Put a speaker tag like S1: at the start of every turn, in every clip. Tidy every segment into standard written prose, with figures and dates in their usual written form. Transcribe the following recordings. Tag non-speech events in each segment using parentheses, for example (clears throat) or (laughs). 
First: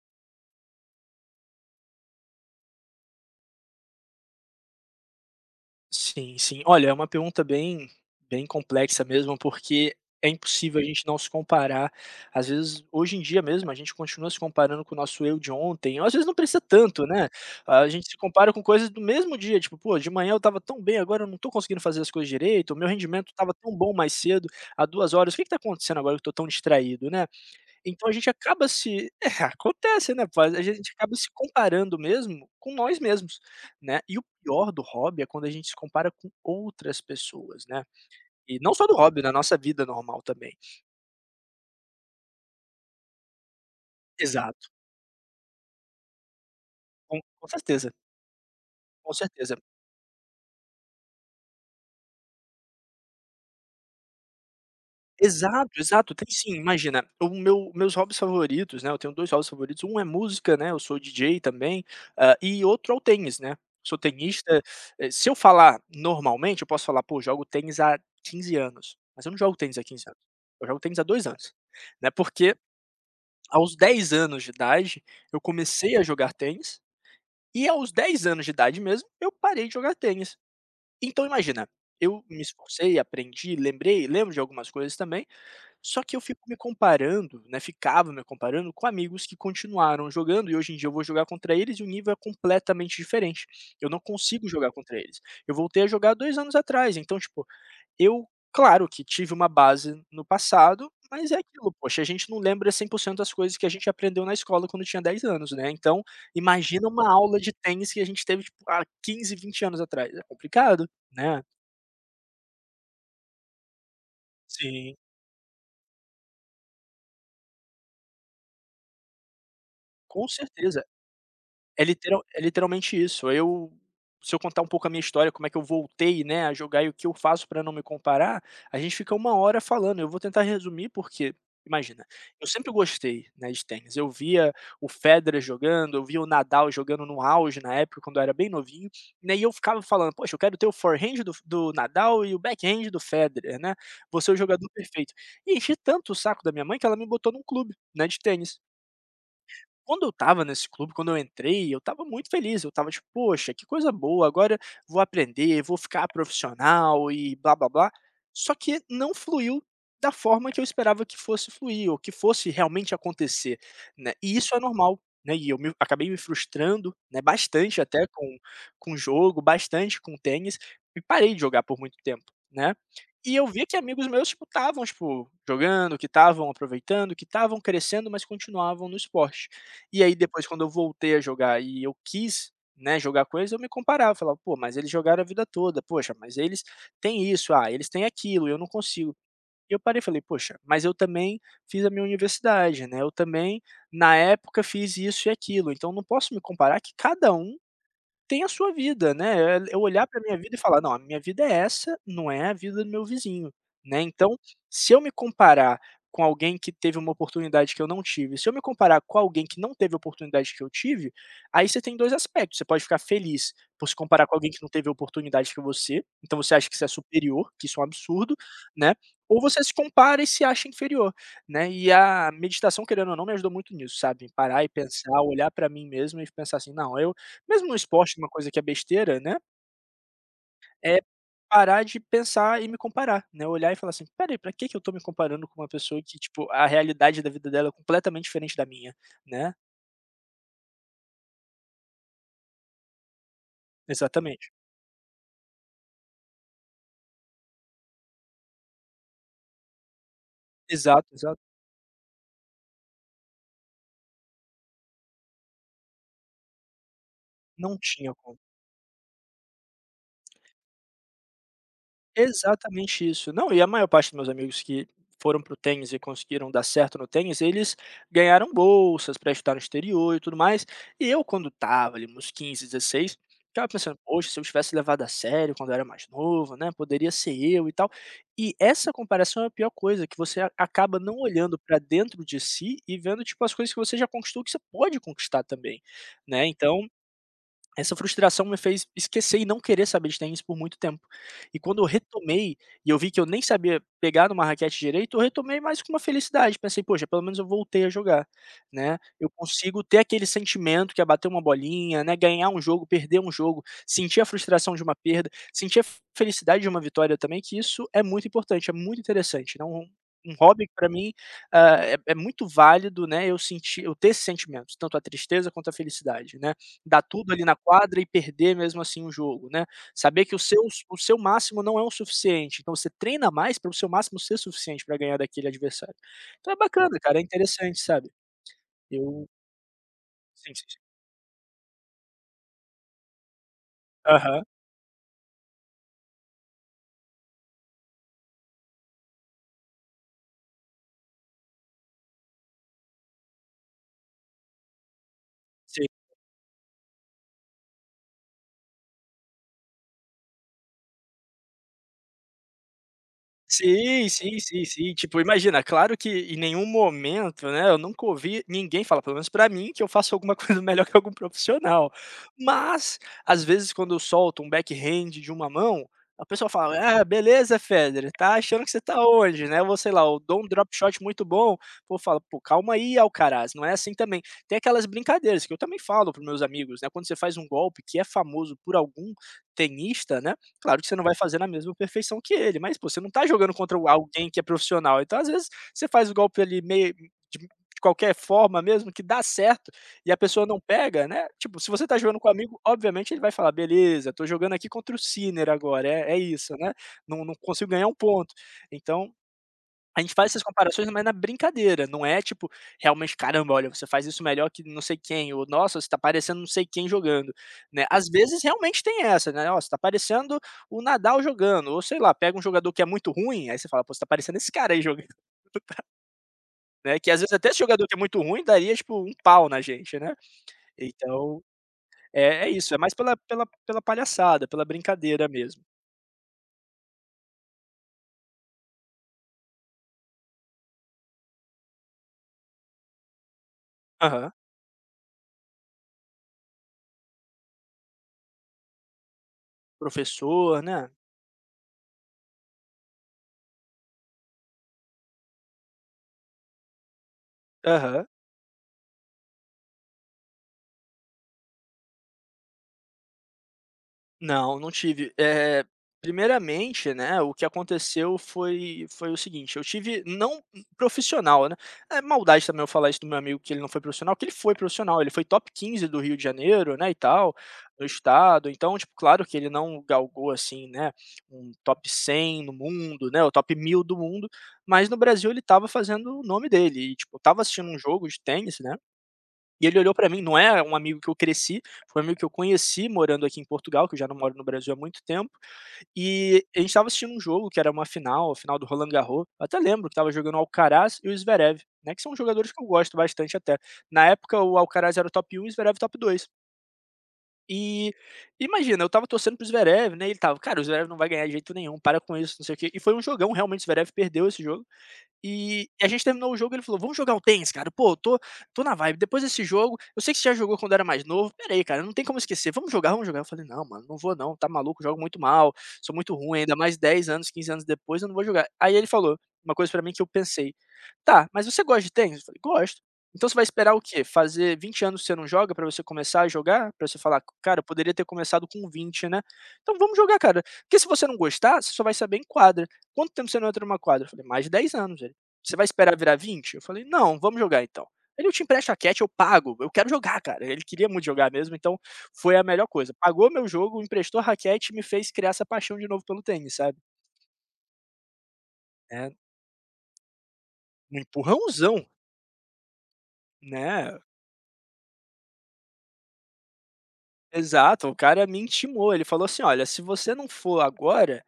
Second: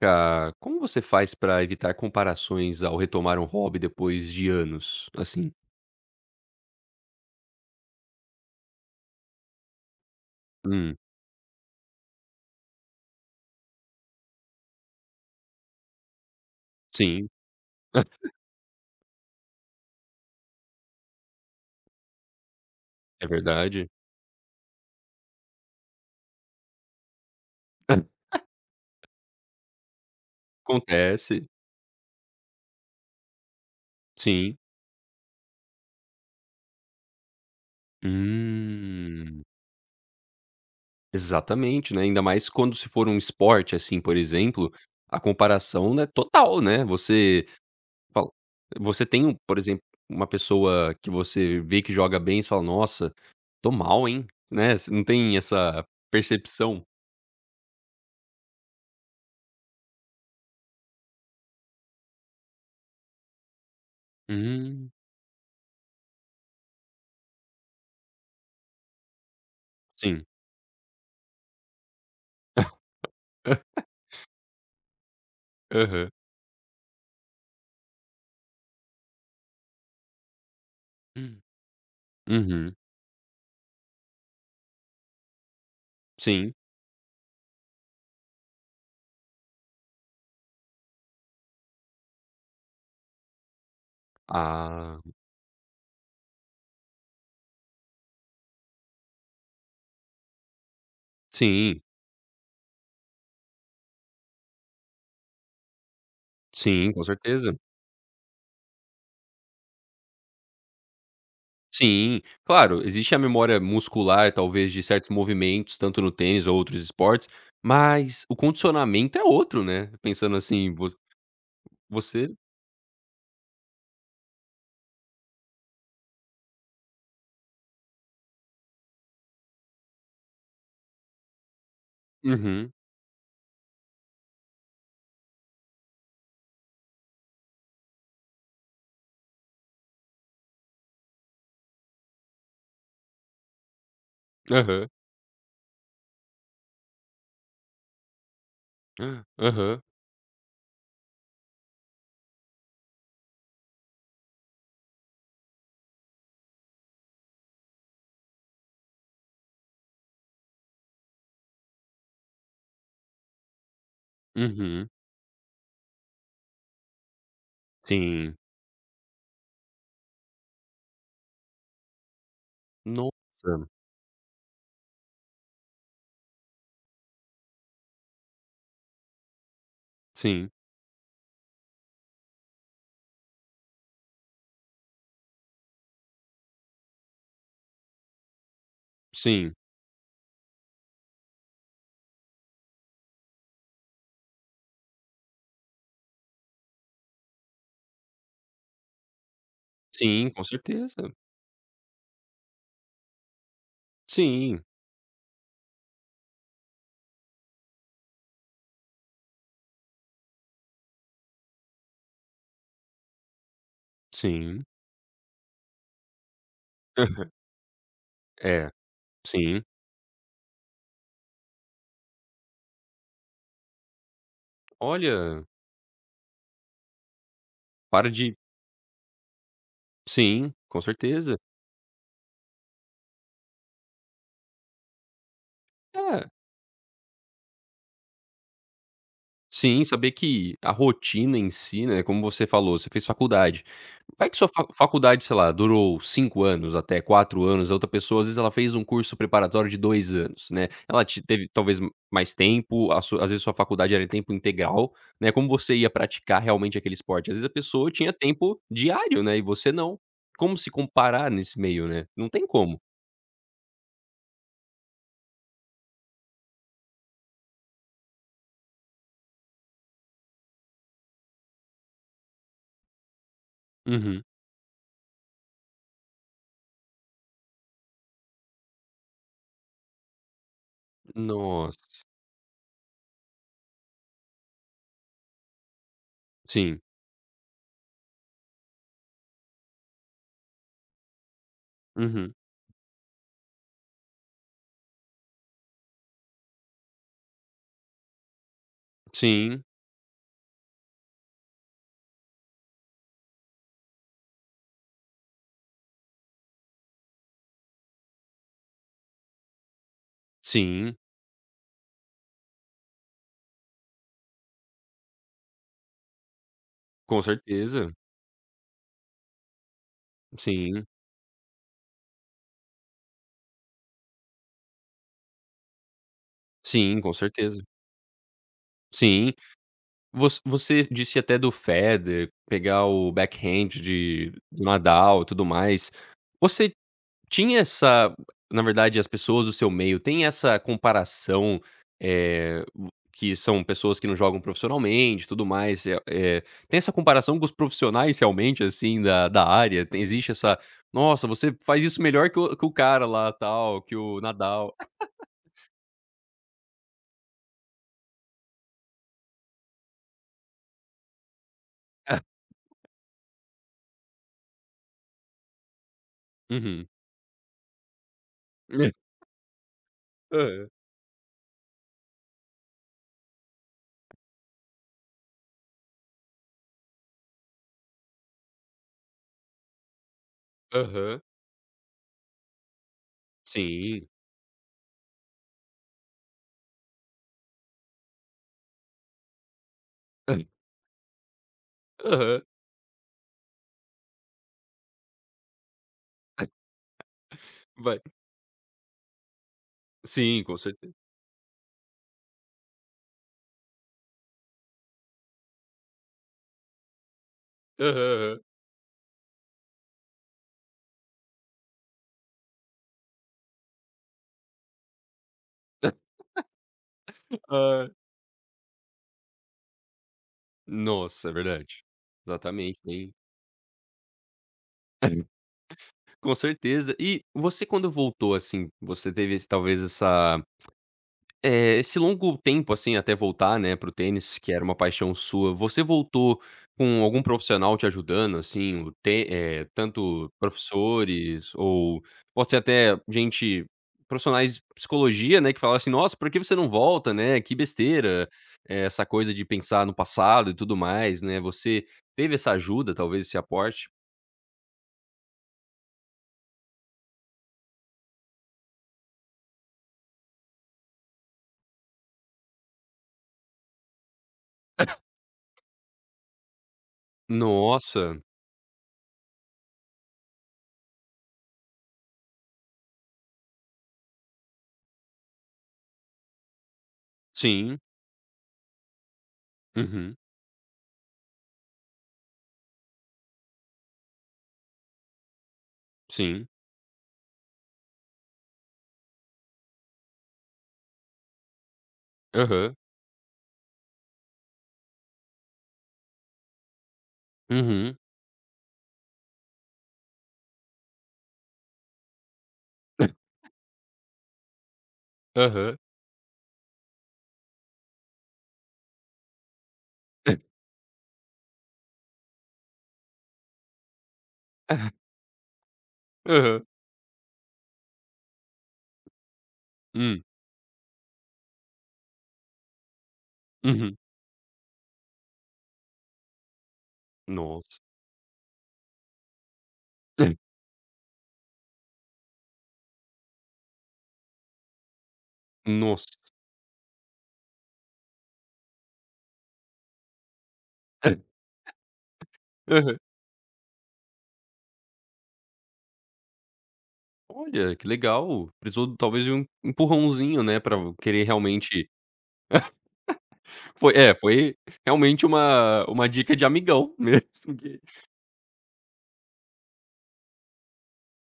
S1: Ah, como você faz pra evitar comparações ao retomar um hobby depois de anos, assim?
S2: Sim, sim. Olha, é uma pergunta bem complexa mesmo, porque é impossível a
S1: Hum,
S2: gente não se comparar. Às vezes, hoje em dia mesmo, a gente continua se comparando com o nosso eu de ontem. Às vezes não precisa tanto,
S1: sim,
S2: né? A gente se compara com coisas do mesmo dia, tipo, pô, de manhã eu estava tão bem, agora eu não tô conseguindo fazer as coisas direito, o meu
S1: é
S2: rendimento estava tão
S1: verdade.
S2: bom mais cedo, há 2 horas. O que que tá acontecendo agora que eu tô tão distraído, né? Então a
S1: (clears throat)
S2: gente
S1: (laughs)
S2: acaba se (laughs) é, acontece, né, pô, a gente acaba se
S1: Acontece,
S2: comparando mesmo com nós mesmos, né. E o
S1: sim.
S2: pior do hobby é quando a gente se compara com outras pessoas, né. E não só do hobby, na
S1: Hum,
S2: nossa vida normal também.
S1: exatamente, né, ainda mais quando se for um esporte, assim, por
S2: Exato,
S1: exemplo, a comparação é total, né,
S2: com com certeza,
S1: fala você
S2: com
S1: tem um
S2: certeza.
S1: por exemplo, uma pessoa que você vê que joga bem, e você fala: "Nossa, tô mal, hein", né, você não tem
S2: Exato,
S1: essa
S2: exato, tem sim.
S1: percepção.
S2: Imagina, o meu meus hobbies favoritos, né, eu tenho 2 hobbies favoritos, um é música, né, eu sou DJ também, e outro é o tênis, né. Sou tenista,
S1: Hum,
S2: eh, se eu falar normalmente, eu posso falar: "Pô, jogo tênis há 15 anos", mas eu não jogo tênis há 15 anos,
S1: sim.
S2: eu jogo tênis há 2 anos, né, porque aos
S1: (laughs)
S2: 10 anos de idade eu comecei a
S1: Aham.
S2: jogar tênis, e aos 10 anos de idade mesmo eu parei de jogar tênis. Então imagina, eu me
S1: Uhum.
S2: esforcei, aprendi, lembrei lembro de algumas coisas também só que eu fico
S1: Sim.
S2: me comparando, né, ficava me comparando com amigos que continuaram jogando e hoje em dia eu vou jogar contra eles e o nível é completamente diferente. Eu não consigo jogar contra
S1: Ah,
S2: eles. Eu voltei a jogar 2 anos atrás, então, tipo, eu claro que tive uma base no passado, mas é aquilo,
S1: sim,
S2: poxa, a gente não lembra 100% das coisas que a gente aprendeu na escola quando tinha 10 anos, né, então imagina
S1: sim, com
S2: uma aula de
S1: certeza.
S2: tênis que a gente teve, tipo, há 15, 20 anos atrás, é complicado, né.
S1: Sim, claro, existe a memória muscular, talvez, de
S2: Sim,
S1: certos movimentos, tanto no tênis ou outros esportes, mas o condicionamento é outro, né,
S2: com
S1: pensando assim,
S2: certeza.
S1: vo
S2: É literal
S1: você.
S2: É literalmente isso. Eu se eu contar um pouco a minha história, como é que eu voltei, né, a jogar e o que eu faço para não me comparar, a gente fica uma hora falando. Eu vou tentar resumir, porque, imagina, eu
S1: Uhum.
S2: sempre gostei, né, de tênis. Eu via o Federer jogando, eu via o Nadal jogando no auge na época, quando eu era bem novinho, né, e eu ficava falando: "Poxa, eu quero ter o forehand do Nadal e o backhand do Federer, né, vou ser o jogador
S1: Aham.
S2: perfeito". E enchi tanto o saco da minha mãe que ela me botou num clube, né, de tênis.
S1: Aham.
S2: Quando eu estava nesse clube, quando eu entrei, eu estava muito feliz, eu estava tipo: "Poxa, que coisa boa, agora vou aprender, vou ficar profissional e blá-blá-blá". Só que não fluiu da forma que eu esperava que fosse fluir ou que fosse realmente acontecer, né, e isso é
S1: Uhum.
S2: normal, né, e eu me acabei me frustrando, né, bastante até
S1: Sim.
S2: com o jogo, bastante com o tênis e parei de jogar por muito tempo, né. E eu via
S1: Nossa.
S2: que amigos meus, tipo, estavam, tipo, jogando, que estavam aproveitando, que estavam crescendo, mas continuavam no esporte. E aí depois
S1: Sim,
S2: quando eu voltei a jogar e eu quis, né, jogar com eles, eu me comparava, falava: "Pô, mas eles jogaram a vida toda, poxa, mas eles têm isso, ah, eles têm aquilo, eu não consigo".
S1: sim,
S2: E eu parei e falei: "Poxa, mas eu também fiz a minha universidade, né, eu também, na época, fiz isso e aquilo, então não posso me comparar que cada um tem a sua vida, né, eh, eu olhar pra
S1: sim,
S2: minha
S1: com
S2: vida e falar: "Não, a
S1: certeza.
S2: minha vida é essa, não é a vida do meu vizinho", né, então,
S1: Sim,
S2: se eu me comparar com alguém que teve uma oportunidade que eu não tive, se eu me comparar com alguém que não teve a oportunidade que eu tive, aí você tem 2 aspectos, você pode ficar feliz por se comparar com alguém que
S1: sim.
S2: não teve a oportunidade que você, então você acha que você é
S1: (laughs)
S2: superior, que isso é um absurdo,
S1: É,
S2: né, ou
S1: sim.
S2: você se compara e se acha inferior, né, e a meditação, querendo ou não, me ajudou muito nisso, sabe, parar e pensar,
S1: Olha,
S2: olhar para mim mesmo e pensar assim: "Não, mesmo no
S1: para
S2: esporte, uma
S1: de
S2: coisa que é besteira, né,
S1: sim, com
S2: é
S1: certeza.
S2: parar de pensar e me comparar, né, olhar e falar assim: "Espera aí, pra que que eu tô me comparando com uma pessoa que,
S1: É.
S2: tipo, a realidade da vida dela é completamente diferente da minha", né.
S1: Sim, saber que a rotina em si, né, como você falou, você fez faculdade. Vai que sua
S2: Exatamente.
S1: fa faculdade, sei lá, durou 5 anos, até 4 anos, a outra pessoa, às vezes, ela fez um curso preparatório de 2 anos, né. Ela
S2: Exato,
S1: te
S2: exato.
S1: teve talvez mais tempo, a su às vezes sua faculdade era em tempo integral, né, como você ia praticar realmente aquele esporte? Às vezes a
S2: Não
S1: pessoa tinha
S2: tinha como.
S1: tempo diário, né, e você não. Como se comparar nesse meio, né? Não tem como.
S2: Exatamente isso. Não, e a maior parte dos meus amigos que foram para o tênis e conseguiram dar certo no tênis, eles ganharam bolsas para estudar no exterior e tudo mais. E eu quando tava ali nos 15, 16, ficava pensando:
S1: Uhum.
S2: "Poxa, se eu tivesse levado a sério quando eu era mais novo, né, poderia ser eu e tal". E essa comparação é a pior coisa, que você a acaba não olhando para
S1: Nossa.
S2: dentro de si e vendo, tipo, as coisas que você já conquistou, que você pode conquistar também, né,
S1: Sim.
S2: então essa frustração me fez esquecer e não querer saber de tênis por muito tempo. E quando eu
S1: Uhum.
S2: retomei, e eu vi que eu nem sabia pegar numa raquete direito, eu retomei mais com uma felicidade, pensei: "Poxa, pelo menos eu voltei a jogar", né. Eu
S1: Sim,
S2: consigo ter aquele sentimento que é bater uma bolinha, né, ganhar um jogo, perder um jogo, sentir a frustração de uma perda, sentir a felicidade de uma vitória também, que isso é muito importante, é muito interessante, né, um hobby que pra
S1: sim,
S2: mim, ah, é muito válido, né, eu ter esses sentimentos, tanto a tristeza quanto a felicidade, né. Dar
S1: com
S2: tudo ali na
S1: certeza.
S2: quadra e perder mesmo assim o jogo, né. Saber que o seu
S1: Sim.
S2: o seu máximo não é o suficiente, então você treina mais para o seu máximo ser suficiente para ganhar daquele adversário. Então é bacana,
S1: Sim, com
S2: cara, é
S1: certeza.
S2: interessante, sabe. Eu
S1: Sim. Voc
S2: Sim, sim, sim.
S1: você disse até do Federer, pegar o backhand de
S2: Aham.
S1: do Nadal e tudo mais. Você tinha essa Na verdade, as pessoas do seu meio têm essa comparação, eh, vo que são pessoas que não jogam profissionalmente tudo mais,
S2: Sim.
S1: tem essa comparação com os profissionais realmente, assim, da área? Tem Existe essa: "Nossa, você faz isso melhor que o cara lá, tal, que
S2: Sim,
S1: o
S2: sim, sim,
S1: Nadal".
S2: sim. Tipo, imagina, claro que em nenhum momento, né, eu nunca ouvi ninguém falar, pelo menos pra mim, que eu faço alguma (laughs) coisa melhor que algum profissional.
S1: (laughs)
S2: Mas, às vezes, quando eu solto um backhand de uma mão, a pessoa fala:
S1: Uhum.
S2: "Ah, beleza, Federer, tá achando que você tá
S1: (laughs)
S2: onde, né?" Ou sei lá, eu dou um
S1: Hã.
S2: drop shot muito bom, o povo fala: "Pô, calma aí, Alcaraz, não é assim também". Tem aquelas brincadeiras que eu também falo para meus amigos, né, quando você faz um golpe que é famoso por algum tenista, né. Claro que você não vai
S1: Aham.
S2: fazer na mesma perfeição que ele, mas, pô, você não tá jogando contra o
S1: Sim.
S2: alguém que é profissional, então às vezes você faz o golpe ali meio de qualquer forma mesmo que dá certo, e a pessoa não pega, né, tipo, se você tá jogando com um
S1: Aham.
S2: amigo, obviamente ele vai falar: "Beleza, tô jogando aqui contra o Sinner agora, é isso, né, não consigo ganhar um
S1: Vai
S2: ponto". Então a gente faz
S1: Sim,
S2: essas
S1: com
S2: comparações,
S1: certeza.
S2: mas na brincadeira, não é tipo, realmente: "Caramba, olha, você faz isso melhor que não sei quem", ou "Nossa, você tá parecendo não sei quem jogando", né.
S1: Aham,
S2: Às
S1: aham.
S2: vezes realmente tem essa, né: "Ó, você tá parecendo o Nadal jogando", ou sei lá, pega um jogador que é muito ruim, aí você fala: "Pô, você tá parecendo esse cara aí jogando", (laughs)
S1: (laughs)
S2: né, que às vezes até esse jogador
S1: Ai,
S2: que é muito ruim daria, tipo, um pau na gente, né.
S1: nossa, é
S2: Então,
S1: verdade.
S2: é isso, é
S1: Exatamente,
S2: mais
S1: tem
S2: pela palhaçada, pela brincadeira
S1: (laughs)
S2: mesmo.
S1: com certeza. E você quando voltou, assim, você teve esse talvez essa Eh, esse longo tempo, assim, até voltar, né, para o
S2: Aham.
S1: tênis, que era uma paixão sua, você voltou com algum profissional te ajudando, assim, tanto
S2: Professor, né.
S1: professores ou pode ser até gente profissionais de psicologia, né, que falaram assim: "Nossa, por que você não volta, né, que
S2: Aham.
S1: besteira, essa coisa de pensar no passado e tudo mais", né. Você teve essa ajuda, talvez esse aporte?
S2: Não, não tive. Eh, primeiramente, né, o que aconteceu foi o seguinte, eu tive não profissional, né, é maldade também eu falar isso do meu amigo que ele não foi profissional, que ele foi profissional, ele foi top 15 do Rio de Janeiro, né, e tal, do
S1: Nossa,
S2: estado, então, tipo, claro que ele não galgou, assim, né, um top 100 no mundo, né, o top 1000 do mundo, mas no Brasil ele estava fazendo o nome dele e, tipo, eu estava assistindo
S1: sim,
S2: um jogo de tênis, né e ele olhou pra
S1: uhum,
S2: mim, não é um amigo que eu cresci, foi um amigo que eu conheci morando aqui em Portugal, que eu já não moro no Brasil há muito tempo, e
S1: sim,
S2: a gente estava assistindo um jogo que era uma final, a final do Roland Garros, eu até lembro que estava jogando o Alcaraz e o Zverev, né, que são jogadores que eu
S1: aham,
S2: gosto bastante até. Na época o Alcaraz era o top um e o Zverev top dois. E
S1: uhum,
S2: imagina, eu estava torcendo pro Zverev, né, e ele tava: "Cara, o Zverev não vai ganhar de jeito nenhum, para com isso, não sei o quê". E foi um jogão, realmente o Zverev perdeu esse jogo, e
S1: aham,
S2: a gente terminou o jogo, ele falou: "Vamos jogar um tênis, cara? Pô, eu tô na vibe. Depois desse jogo, eu sei que você já jogou
S1: (laughs)
S2: quando era mais novo. Pera aí, cara, não tem como esquecer. Vamos jogar, vamos jogar". Eu falei: "Não, mano, não vou não. Tá maluco, jogo muito mal, sou muito ruim, ainda
S1: aham,
S2: mais 10 anos, 15 anos depois, eu não vou jogar". Aí ele falou uma coisa pra mim que eu
S1: hum.
S2: pensei: "Tá, mas você gosta de tênis?" Eu falei: "Gosto". "Então você vai esperar o
S1: Uhum.
S2: quê? Fazer 20 anos que você não joga pra você começar a jogar? Pra você falar: 'Cara, eu
S1: Nossa.
S2: poderia ter começado com 20, né?' Então vamos jogar, cara.
S1: (laughs)
S2: Porque se você não gostar, você só vai saber em quadra. Quanto tempo você não entra numa quadra?" Eu falei: "Mais de 10 anos". É, você vai esperar virar
S1: Nossa.
S2: 20? Eu falei: "Não, vamos jogar então". Ele: "Eu te empresto a Cat, eu pago, eu quero jogar, cara". Ele queria muito jogar
S1: (laughs)
S2: mesmo, então foi a melhor coisa.
S1: Aham.
S2: Pagou meu jogo, emprestou a raquete e me fez criar essa paixão de novo pelo tênis, sabe.
S1: Olha, que legal. Precisou
S2: É,
S1: talvez de um empurrãozinho, né, pra
S2: um
S1: querer
S2: empurrãozão,
S1: realmente.
S2: né.
S1: Foi realmente uma dica de amigão (laughs) mesmo que
S2: Exato, o cara me intimou, ele falou assim: "Olha, se você não for agora,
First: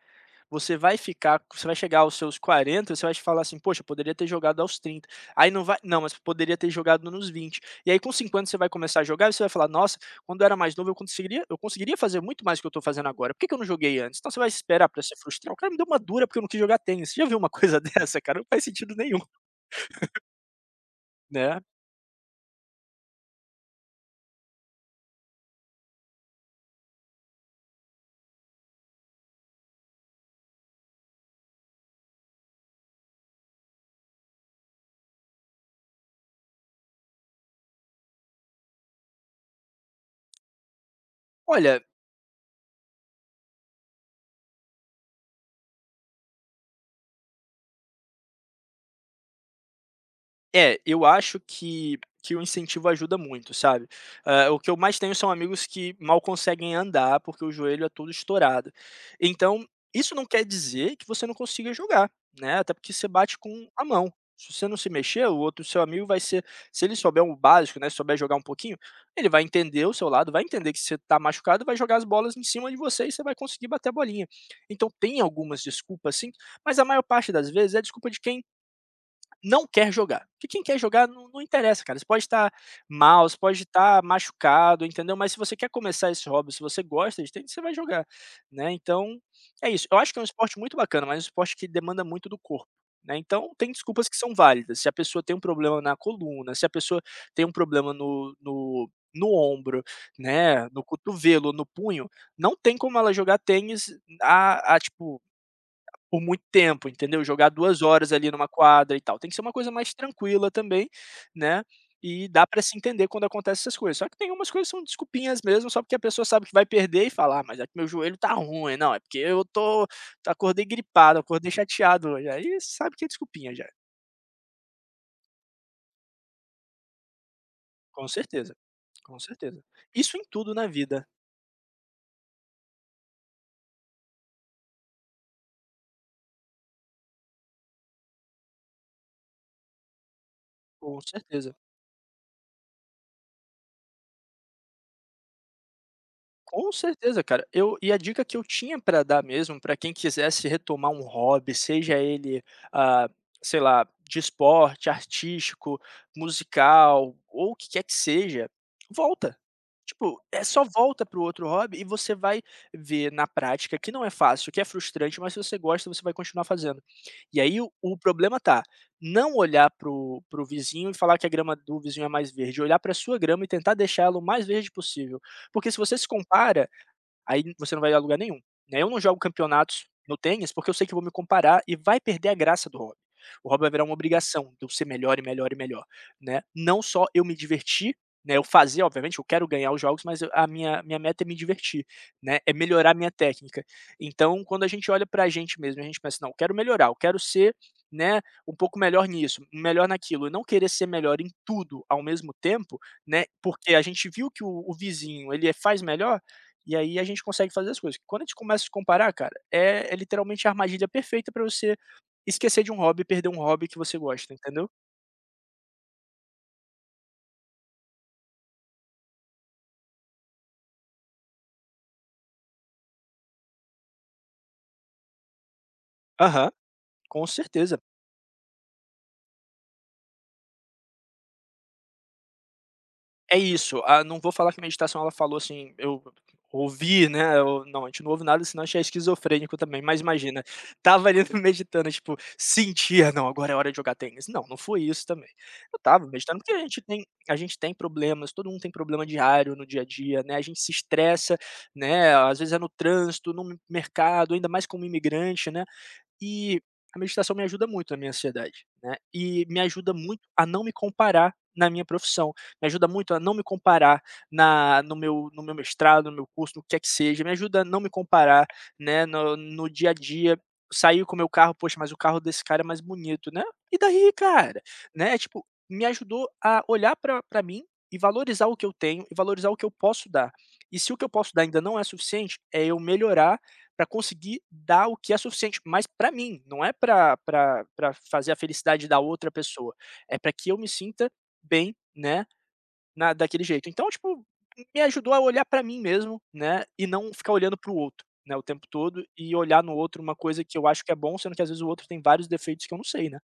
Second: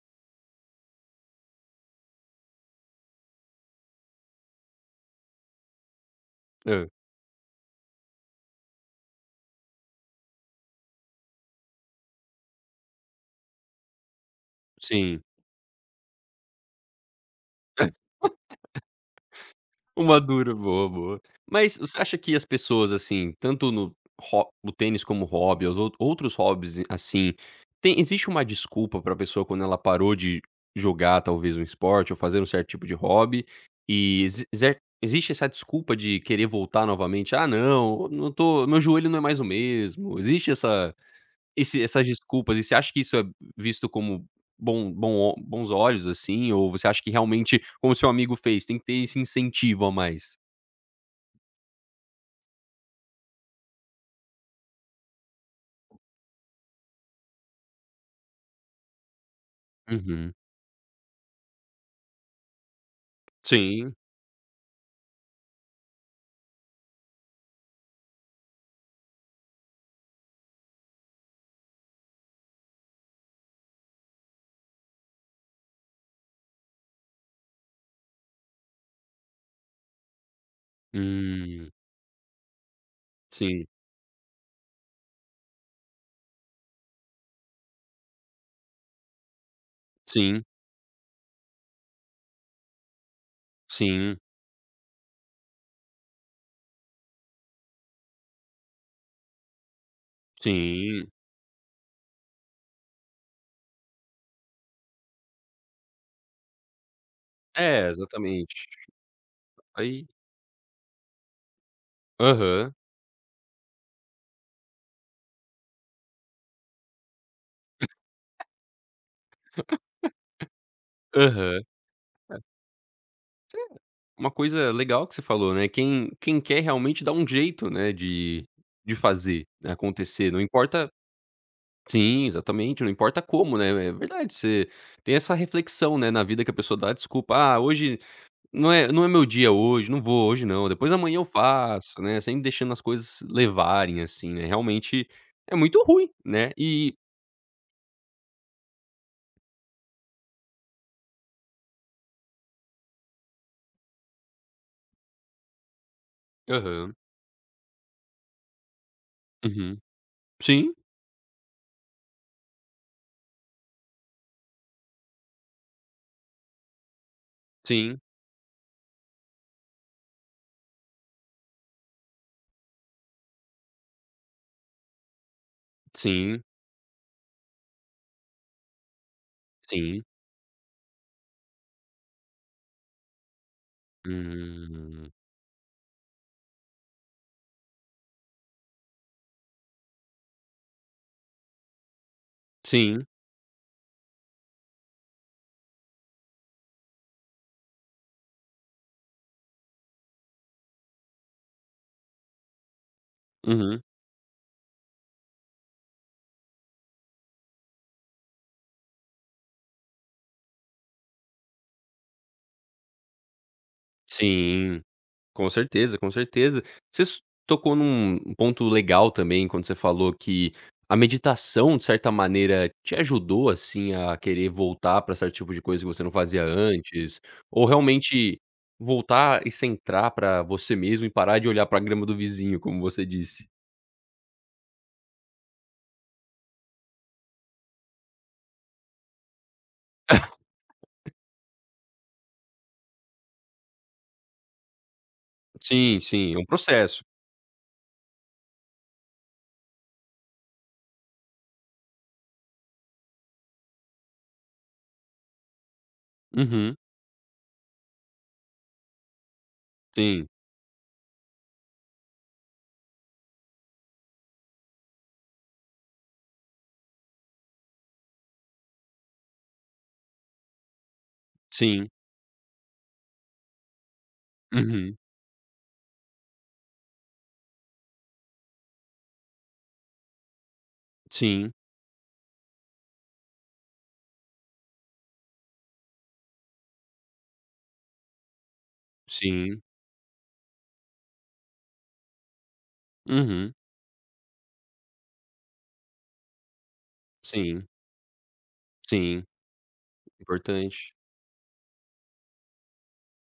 S2: Você vai chegar aos seus 40, você vai falar assim: 'Poxa, eu poderia ter jogado aos 30'. Aí não vai. 'Não, mas poderia ter
S1: hã,
S2: jogado nos 20'. E aí com 50 você vai começar a jogar e você vai falar: 'Nossa, quando eu era mais novo eu conseguiria fazer muito mais do que eu tô fazendo agora, por que que eu não joguei antes?'. Então você vai esperar pra se
S1: sim.
S2: frustrar? 'O cara me deu uma dura porque eu não quis jogar tênis'. Já viu uma coisa (laughs) dessa, cara? Não faz sentido nenhum,
S1: O Maduro, boa, boa.
S2: né".
S1: Mas você acha que as pessoas, assim, tanto no ho o tênis como hobby, os ou outros hobbies, assim, tem existe uma desculpa pra pessoa quando ela parou de jogar talvez um esporte ou fazer um certo tipo de hobby, e existe essa desculpa de querer voltar novamente: "Ah não, não tô meu joelho não é mais o mesmo", existe
S2: Olha,
S1: essas desculpas, e você acha que isso é visto como bom bom o bons olhos, assim, ou você acha que realmente, como seu amigo fez, tem que ter esse incentivo a mais?
S2: é, eu acho que o incentivo ajuda muito, sabe. O que eu mais tenho são amigos que mal conseguem andar, porque o joelho é todo estourado. Então, isso não
S1: Uhum.
S2: quer dizer que você não consiga jogar, né, até porque você bate com a
S1: Sim.
S2: mão. Se você não se mexer, o outro seu amigo vai ser, se ele souber o básico, né, souber jogar um pouquinho, ele vai entender o seu lado, vai entender que você tá machucado, vai jogar as bolas em cima de você e você vai conseguir bater a bolinha. Então tem algumas desculpas, sim, mas a maior parte das vezes é desculpa de quem não quer jogar. Porque quem quer jogar não, não
S1: Hum.
S2: interessa, cara. Você pode estar mal, você pode
S1: Sim.
S2: estar machucado, entendeu? Mas se você quer começar esse hobby, se você gosta de tênis, você vai jogar, né? Então, é isso. Eu acho que é um
S1: Sim.
S2: esporte muito bacana, mas é um esporte que demanda muito do corpo. Né? Então, tem desculpas que
S1: Sim.
S2: são válidas. Se a pessoa tem um problema na coluna, se a pessoa tem um problema no ombro, né, no
S1: Sim.
S2: cotovelo, no punho, não tem como ela jogar tênis tipo, por muito tempo, entendeu? Jogar duas
S1: É,
S2: horas ali numa
S1: exatamente.
S2: quadra e tal. Tem que ser uma coisa mais
S1: Aí
S2: tranquila também, né, e dá pra
S1: Aham.
S2: se entender quando acontece essas coisas. Só que tem umas coisas que são desculpinhas mesmo, só porque a pessoa sabe que vai perder e fala: "Ah, mas é que meu joelho tá ruim. Não, é porque eu tô, acordei gripado, acordei
S1: Aham.
S2: chateado hoje". Aí sabe que é desculpinha já.
S1: Sim, uma coisa legal que você falou, né, quem quer realmente dá um jeito, né,
S2: Com
S1: de
S2: certeza, com
S1: fazer
S2: certeza.
S1: né,
S2: Isso em
S1: acontecer, não
S2: tudo na
S1: importa.
S2: vida,
S1: Sim, exatamente, não importa como, né, é verdade, você tem essa reflexão, né, na vida que a pessoa dá desculpa: "Ah, hoje não é meu dia hoje, não vou hoje não, depois
S2: com
S1: amanhã eu
S2: certeza.
S1: faço", né, sempre deixando as coisas levarem, assim, né, realmente é muito ruim, né,
S2: Com
S1: e
S2: certeza, cara. Eu e A dica que eu tinha para dar mesmo, para quem quisesse retomar um hobby, seja ele, ah, sei lá, de esporte, artístico,
S1: Aham.
S2: musical ou o que quer que seja, volta.
S1: Uhum.
S2: Tipo, é só
S1: Sim,
S2: volta pro outro hobby e você vai ver na prática que não é fácil, que é frustrante, mas se você gosta, você vai continuar fazendo. E aí o
S1: sim,
S2: problema tá, não olhar pro vizinho e falar que a grama do vizinho é mais verde, olhar para a sua grama e tentar deixá-la o mais verde possível. Porque se você se
S1: sim,
S2: compara, aí você não vai a lugar nenhum, né. Eu não jogo campeonatos
S1: sim.
S2: no tênis, porque eu sei que eu vou me comparar e vai perder a graça do hobby. O hobby vai virar uma obrigação de eu ser
S1: Hum.
S2: melhor e melhor e melhor, né. Não só eu me divertir, né, eu fazer, obviamente eu quero ganhar os jogos, mas eu, a minha meta é me divertir, né, é melhorar a
S1: Sim.
S2: minha técnica. Então, quando a gente olha pra gente mesmo, a gente pensa: "Não, eu quero melhorar, eu quero ser, né, um pouco melhor nisso, melhor naquilo", e não querer ser melhor em tudo ao mesmo tempo, né, porque a
S1: Uhum.
S2: gente viu que o vizinho ele é, faz melhor, e aí a gente consegue fazer as coisas. Quando a gente começa a se comparar, cara, é literalmente a armadilha perfeita pra você esquecer de um hobby, perder um hobby que você gosta, entendeu?
S1: Sim. Com certeza, com certeza. Você s Tocou num ponto legal também quando você falou que a meditação, de certa maneira, te ajudou, assim, a querer voltar para certo tipo de coisa que você não fazia
S2: Aham,
S1: antes,
S2: com
S1: ou
S2: certeza.
S1: realmente voltar e centrar para você mesmo e parar de olhar para a grama do vizinho, como você
S2: É
S1: disse.
S2: isso, ah, não vou falar que meditação, ela falou assim, eu ouvi, né, eu não, a gente não ouve nada, senão a gente é esquizofrênico também, mas imagina, tava ali (laughs) meditando, tipo, sentia: "Não, agora é hora de jogar tênis". Não, não foi isso também. Eu
S1: Sim,
S2: tava
S1: sim, é
S2: meditando
S1: um
S2: porque a gente
S1: processo.
S2: tem a gente tem problemas, todo mundo tem problema diário no dia a dia, né, a gente se estressa, né, às vezes é no trânsito, no mercado, ainda mais como imigrante, né, e
S1: Uhum.
S2: a meditação me ajuda muito na minha ansiedade, né, e me ajuda muito
S1: Sim,
S2: a não me comparar na minha profissão, me ajuda muito a não me comparar na no meu mestrado, no meu curso, no que é que seja, me ajuda a não me comparar, né, no dia a dia, sair com o meu carro, "Poxa,
S1: sim.
S2: mas o carro desse cara é mais bonito", né, e daí, cara?
S1: Uhum.
S2: Né, tipo, me ajudou a olhar pra mim e valorizar o que eu tenho e valorizar o que eu posso dar. E se o que eu posso dar
S1: Sim,
S2: ainda não é suficiente, é eu melhorar para conseguir dar o que é suficiente, mas para mim, não é para fazer a felicidade da outra
S1: sim.
S2: pessoa, é para que eu me sinta bem, né, na daquele
S1: Uhum.
S2: jeito. Então, tipo, me ajudou a olhar para mim mesmo, né, e não ficar olhando
S1: Sim,
S2: para o outro, né, o tempo todo,
S1: sim.
S2: e olhar no outro uma coisa que eu acho que
S1: Importante.
S2: é bom, sendo que às vezes o outro tem vários defeitos que eu não sei, né.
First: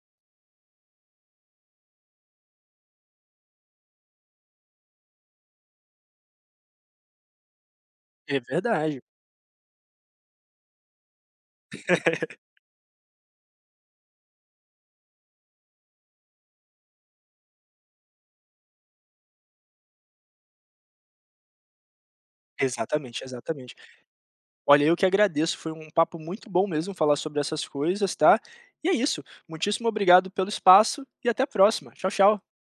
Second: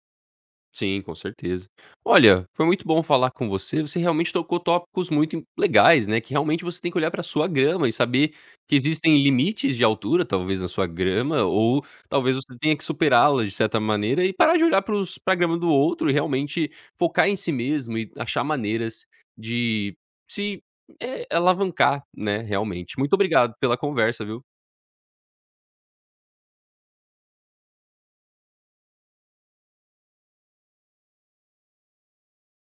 S1: Sim, com certeza. Olha, foi muito bom falar com você. Você realmente tocou tópicos muito legais, né? Que realmente você tem que olhar para sua grama e saber
S2: É
S1: que
S2: verdade.
S1: existem limites de altura, talvez na sua grama, ou talvez
S2: (laughs)
S1: você tenha que superá-la de certa maneira e parar de olhar para a grama do outro e realmente focar em si mesmo e achar maneiras de se é, alavancar, né? Realmente. Muito
S2: Exatamente,
S1: obrigado
S2: exatamente.
S1: pela conversa, viu?
S2: Olha, eu que agradeço, foi um papo muito bom mesmo falar sobre essas coisas, tá. E é isso, muitíssimo obrigado pelo espaço e até a próxima. Tchau, tchau.